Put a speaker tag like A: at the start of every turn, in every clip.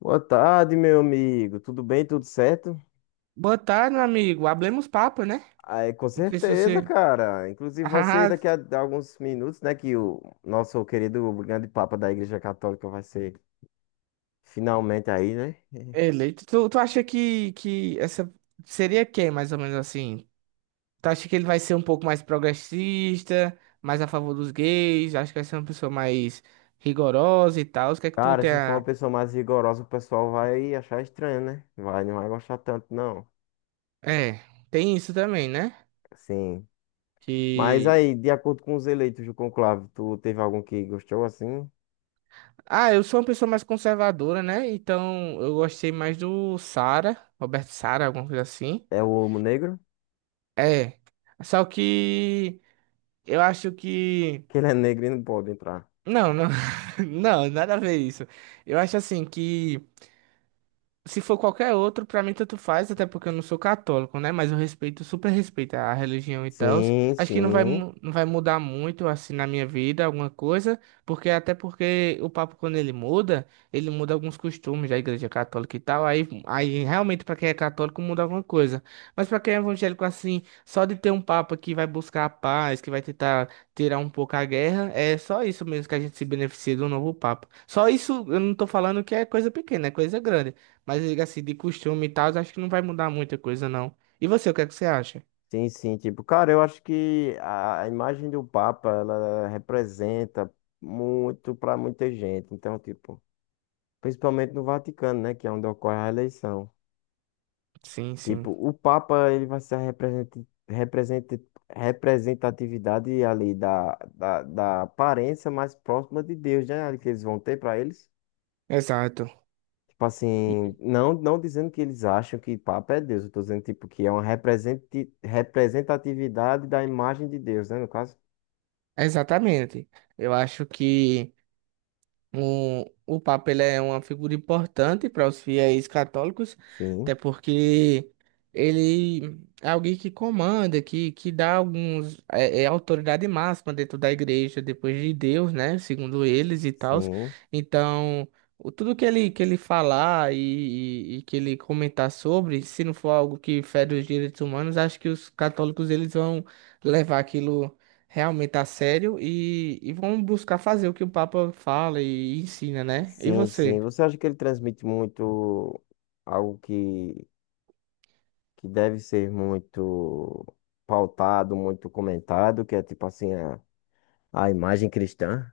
A: Boa tarde, meu amigo. Tudo bem? Tudo certo?
B: Boa tarde, meu amigo. Hablemos papo, né?
A: Aí, com
B: Não sei se
A: certeza,
B: você.
A: cara. Inclusive, vai
B: Ah,
A: ser daqui a alguns minutos, né? Que o nosso querido grande Papa da Igreja Católica vai ser finalmente aí, né?
B: eleito. Tu acha que essa seria quem, mais ou menos assim? Tu acha que ele vai ser um pouco mais progressista, mais a favor dos gays? Acho que vai ser uma pessoa mais rigorosa e tal. O que é que tu
A: Cara,
B: tem
A: se for uma
B: a...
A: pessoa mais rigorosa, o pessoal vai achar estranho, né? Vai, não vai gostar tanto, não.
B: É, tem isso também, né?
A: Sim. Mas
B: Que.
A: aí, de acordo com os eleitos do conclave, tu teve algum que gostou assim?
B: Ah, eu sou uma pessoa mais conservadora, né? Então eu gostei mais do Sara, Roberto Sara, alguma coisa assim.
A: É o homo negro?
B: É. Só que eu acho que.
A: Que ele é negro e não pode entrar.
B: Não, não, não, nada a ver isso. Eu acho assim que. Se for qualquer outro, pra mim tanto faz, até porque eu não sou católico, né? Mas eu respeito, super respeito a religião e tal.
A: Sim,
B: Acho que não vai,
A: sim.
B: não vai mudar muito, assim, na minha vida, alguma coisa, porque até porque o Papa, quando ele muda alguns costumes da Igreja Católica e tal. Aí realmente, pra quem é católico, muda alguma coisa. Mas pra quem é evangélico, assim, só de ter um Papa que vai buscar a paz, que vai tentar tirar um pouco a guerra, é só isso mesmo que a gente se beneficia do novo Papa. Só isso, eu não tô falando que é coisa pequena, é coisa grande. Mas eu assim, de costume e tal, acho que não vai mudar muita coisa, não. E você, o que é que você acha?
A: Sim, sim, tipo, cara, eu acho que a imagem do Papa, ela representa muito para muita gente. Então, tipo, principalmente no Vaticano, né, que é onde ocorre a eleição.
B: Sim, sim.
A: Tipo, o Papa, ele vai ser a represent- representatividade ali da aparência mais próxima de Deus, né, ali que eles vão ter para eles.
B: Exato.
A: Tipo assim,
B: E-
A: não, não dizendo que eles acham que Papa é Deus, eu tô dizendo, tipo, que é uma representatividade da imagem de Deus, né, no caso.
B: Exatamente. Eu acho que. O Papa ele é uma figura importante para os fiéis católicos, até
A: Sim,
B: porque ele é alguém que comanda, que dá alguns, é autoridade máxima dentro da igreja, depois de Deus, né? Segundo eles e tal.
A: sim,
B: Então, tudo que ele falar e que ele comentar sobre, se não for algo que fere os direitos humanos, acho que os católicos eles vão levar aquilo realmente a sério e vão buscar fazer o que o Papa fala e ensina, né? E
A: sim, sim.
B: você?
A: Você acha que ele transmite muito algo que deve ser muito pautado, muito comentado, que é tipo assim, a imagem cristã?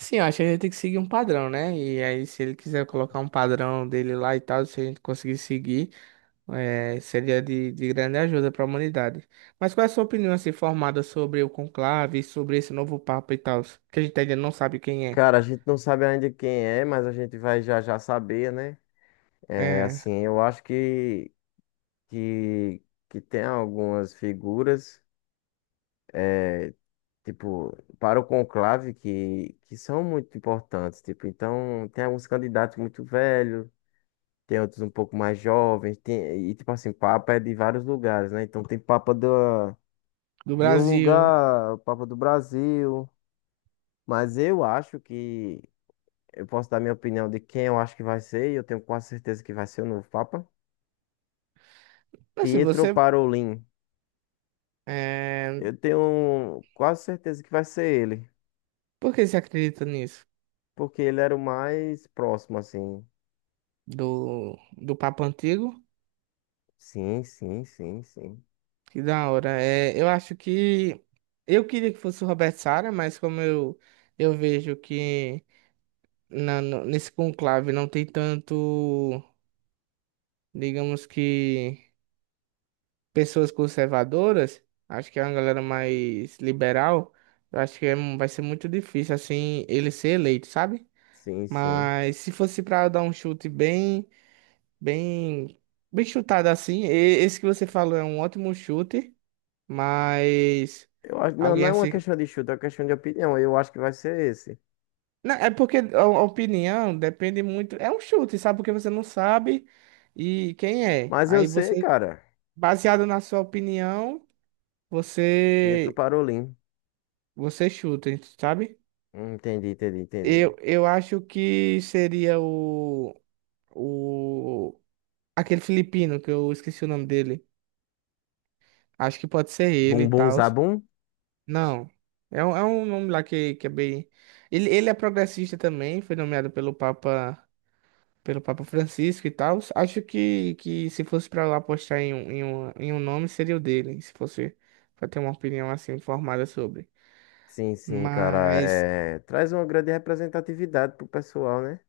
B: Sim, eu acho que a gente tem que seguir um padrão, né? E aí, se ele quiser colocar um padrão dele lá e tal, se a gente conseguir seguir, seria de grande ajuda para a humanidade. Mas qual é a sua opinião, assim, formada sobre o conclave, sobre esse novo Papa e tal, que a gente ainda não sabe quem é,
A: Cara, a gente não sabe ainda quem é, mas a gente vai já já saber, né? É
B: eh,
A: assim, eu acho que, que tem algumas figuras, tipo, para o conclave que são muito importantes, tipo, então tem alguns candidatos muito velhos, tem outros um pouco mais jovens, tem, e tipo assim, Papa é de vários lugares, né? Então tem Papa da,
B: do
A: de um
B: Brasil?
A: lugar, Papa do Brasil. Mas eu acho que, eu posso dar minha opinião de quem eu acho que vai ser, e eu tenho quase certeza que vai ser o novo Papa.
B: Assim,
A: Pietro
B: você,
A: Parolin.
B: eh,
A: Eu tenho quase certeza que vai ser ele,
B: por que você acredita nisso?
A: porque ele era o mais próximo, assim.
B: Do Papa antigo?
A: Sim, sim, sim, sim.
B: Que da hora. É, eu acho que eu queria que fosse o Roberto Sara, mas como eu vejo que na, no- nesse conclave não tem tanto, digamos que, pessoas conservadoras, acho que é uma galera mais liberal, eu acho que é vai ser muito difícil, assim, ele ser eleito, sabe?
A: Sim, sim.
B: Mas se fosse para dar um chute bem, bem, bem chutado assim, esse que você falou é um ótimo chute, mas...
A: Eu acho, não, não
B: Alguém
A: é uma
B: assim.
A: questão de chute, é uma questão de opinião. Eu acho que vai ser esse.
B: Não, é porque a opinião depende muito. É um chute, sabe? Porque você não sabe e quem é.
A: Mas eu
B: Aí
A: sei,
B: você,
A: cara.
B: baseado na sua opinião,
A: Pietro
B: você
A: Parolin.
B: você chuta, sabe?
A: Entendi, entendi, entendi.
B: Eu acho que seria o, o aquele filipino que eu esqueci o nome dele. Acho que pode ser ele
A: Bum
B: e
A: Bum
B: tal.
A: Zabum?
B: Não. É um nome lá que é bem. Ele é progressista também, foi nomeado pelo Papa. Pelo Papa Francisco e tal. Acho que se fosse pra lá apostar em um, em um, em um nome, seria o dele, se fosse pra ter uma opinião assim formada sobre.
A: Sim, sim, cara.
B: Mas
A: Traz uma grande representatividade pro pessoal, né?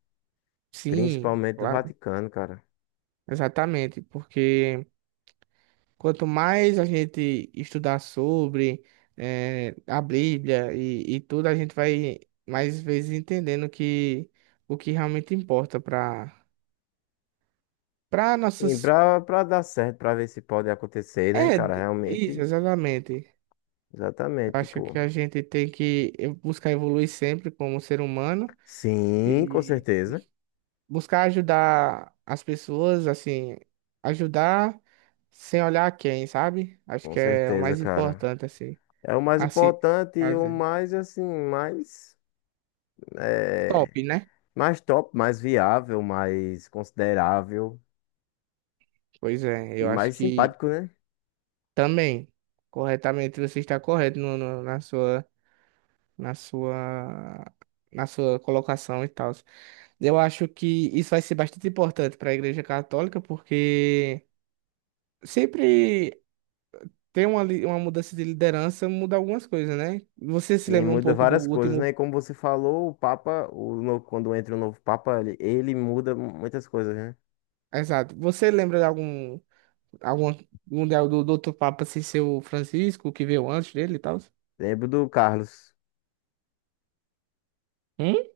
B: sim, é
A: Principalmente do
B: claro,
A: Vaticano, cara.
B: exatamente, porque quanto mais a gente estudar sobre a Bíblia e tudo, a gente vai mais vezes entendendo que o que realmente importa para para
A: E
B: nossas.
A: pra dar certo, pra ver se pode acontecer, né,
B: É,
A: cara?
B: isso,
A: Realmente,
B: exatamente.
A: exatamente,
B: Eu acho que
A: tipo...
B: a gente tem que buscar evoluir sempre como ser humano
A: Sim, com
B: e
A: certeza.
B: buscar ajudar as pessoas, assim, ajudar sem olhar quem, sabe? Acho
A: Com
B: que é o
A: certeza,
B: mais
A: cara.
B: importante, assim,
A: É o mais
B: a se
A: importante e o
B: fazer.
A: mais, assim, mais...
B: Top,
A: É...
B: né?
A: Mais top, mais viável, mais considerável
B: Pois é,
A: e
B: eu acho
A: mais
B: que
A: simpático, né?
B: também, corretamente, você está correto na sua, na sua colocação e tal. Eu acho que isso vai ser bastante importante para a Igreja Católica, porque sempre tem uma mudança de liderança, muda algumas coisas, né? Você se
A: Sim,
B: lembra um
A: muda
B: pouco do
A: várias coisas, né?
B: último.
A: E como você falou, o Papa, o no- quando entra o novo Papa, ele muda muitas coisas, né?
B: Exato. Você lembra de algum, do outro Papa sem ser o Francisco, que veio antes dele e tal?
A: Lembro do Carlos.
B: Hum?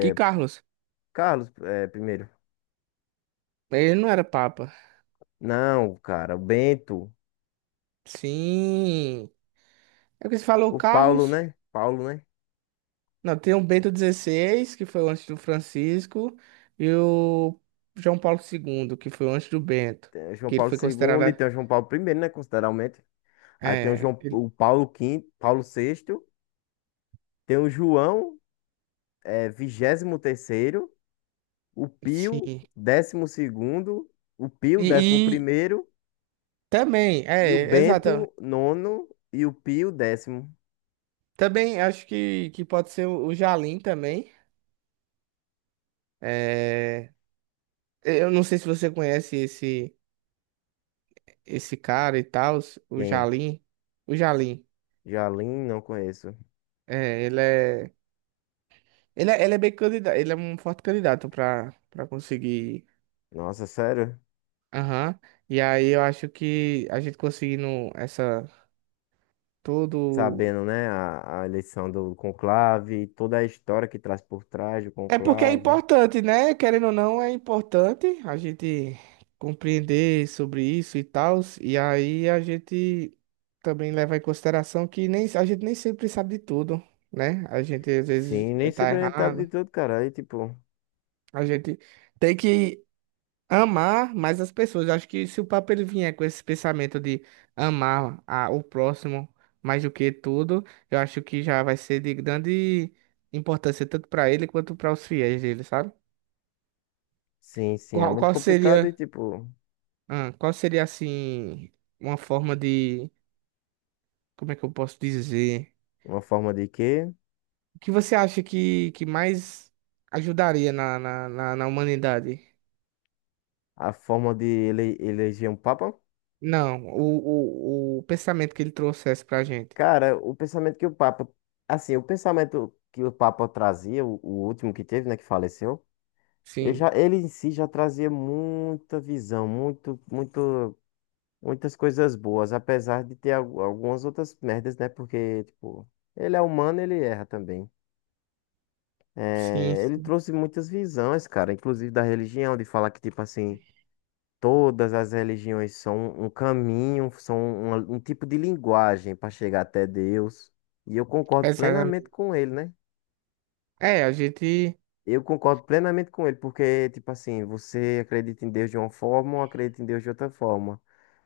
B: Que Carlos?
A: Carlos, é, primeiro.
B: Ele não era Papa.
A: Não, cara, o Bento,
B: Sim. É porque você falou
A: o Paulo,
B: Carlos.
A: né? Paulo, né?
B: Não, tem o Bento XVI que foi antes do Francisco, e o João Paulo II que foi antes do Bento,
A: Tem o João
B: que ele
A: Paulo
B: foi
A: segundo e
B: considerado.
A: tem o João Paulo primeiro, né? Consideravelmente. Aí tem o
B: É,
A: João, o Paulo quinto, Paulo sexto, tem o João, vigésimo terceiro, o Pio,
B: sim.
A: décimo segundo, o Pio, décimo
B: E,
A: primeiro.
B: também,
A: E o
B: é, exato.
A: Bento, nono, e o Pio, décimo.
B: Também acho que pode ser o Jalim também. É, eu não sei se você conhece esse cara e tal, o
A: Quem?
B: Jalim. O Jalim,
A: Jalim, não conheço.
B: é, ele é bem candidato, ele é um forte candidato para conseguir.
A: Nossa, sério?
B: Aham. E aí eu acho que a gente conseguindo essa todo.
A: Sabendo, né, a eleição do conclave, toda a história que traz por trás do
B: É porque é
A: conclave.
B: importante, né? Querendo ou não, é importante a gente compreender sobre isso e tal. E aí a gente também leva em consideração que nem, a gente nem sempre sabe de tudo, né? A gente às vezes
A: Sim, nem se
B: tá
A: apresentado de
B: errado.
A: tudo, cara. Aí, tipo,
B: A gente tem que amar mais as pessoas. Acho que se o Papa ele vier com esse pensamento de amar o próximo mais do que tudo, eu acho que já vai ser de grande importância tanto para ele quanto para os fiéis dele, sabe?
A: sim, sim, é
B: Qual,
A: muito
B: qual
A: complicado. E,
B: seria,
A: tipo,
B: qual seria assim, uma forma de, como é que eu posso dizer?
A: uma forma de quê?
B: O que você acha que mais ajudaria na humanidade?
A: A forma de ele, eleger um papa?
B: Não, o pensamento que ele trouxesse pra gente.
A: Cara, o pensamento que o papa... Assim, o pensamento que o papa trazia, o último que teve, né, que faleceu. Ele,
B: Sim,
A: já, ele em si já trazia muita visão, muitas coisas boas, apesar de ter algumas outras merdas, né? Porque, tipo, ele é humano, ele erra também.
B: sim,
A: É, ele
B: sim,
A: trouxe muitas visões, cara, inclusive da religião, de falar que, tipo assim, todas as religiões são um caminho, são um tipo de linguagem para chegar até Deus. E eu concordo plenamente
B: exatamente.
A: com ele, né?
B: É, a gente,
A: Eu concordo plenamente com ele, porque, tipo assim, você acredita em Deus de uma forma ou acredita em Deus de outra forma.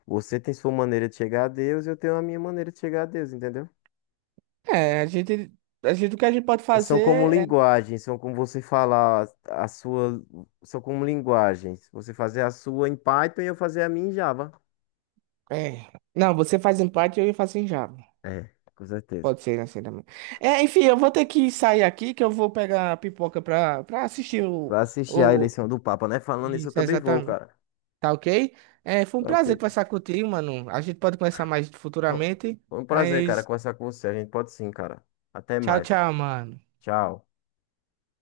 A: Você tem sua maneira de chegar a Deus, eu tenho a minha maneira de chegar a Deus, entendeu?
B: é, a gente, o que a gente pode
A: São
B: fazer
A: como
B: é,
A: linguagens, são como você falar a sua, são como linguagens. Você fazer a sua em Python e eu fazer a minha em Java.
B: é. Não, você faz em parte e eu faço em Java.
A: É, com certeza.
B: Pode ser, né, assim também. É, enfim, eu vou ter que sair aqui que eu vou pegar a pipoca pra assistir
A: Vai assistir a
B: o.
A: eleição do Papa, né? Falando isso, eu
B: Isso,
A: também vou,
B: exatamente.
A: cara.
B: Tá ok? É, foi um
A: Tá
B: prazer
A: ok.
B: conversar contigo, mano. A gente pode conversar mais
A: Bom,
B: futuramente,
A: foi um prazer, cara,
B: mas
A: conversar com você. A gente pode sim, cara. Até
B: tchau,
A: mais.
B: tchau, mano.
A: Tchau.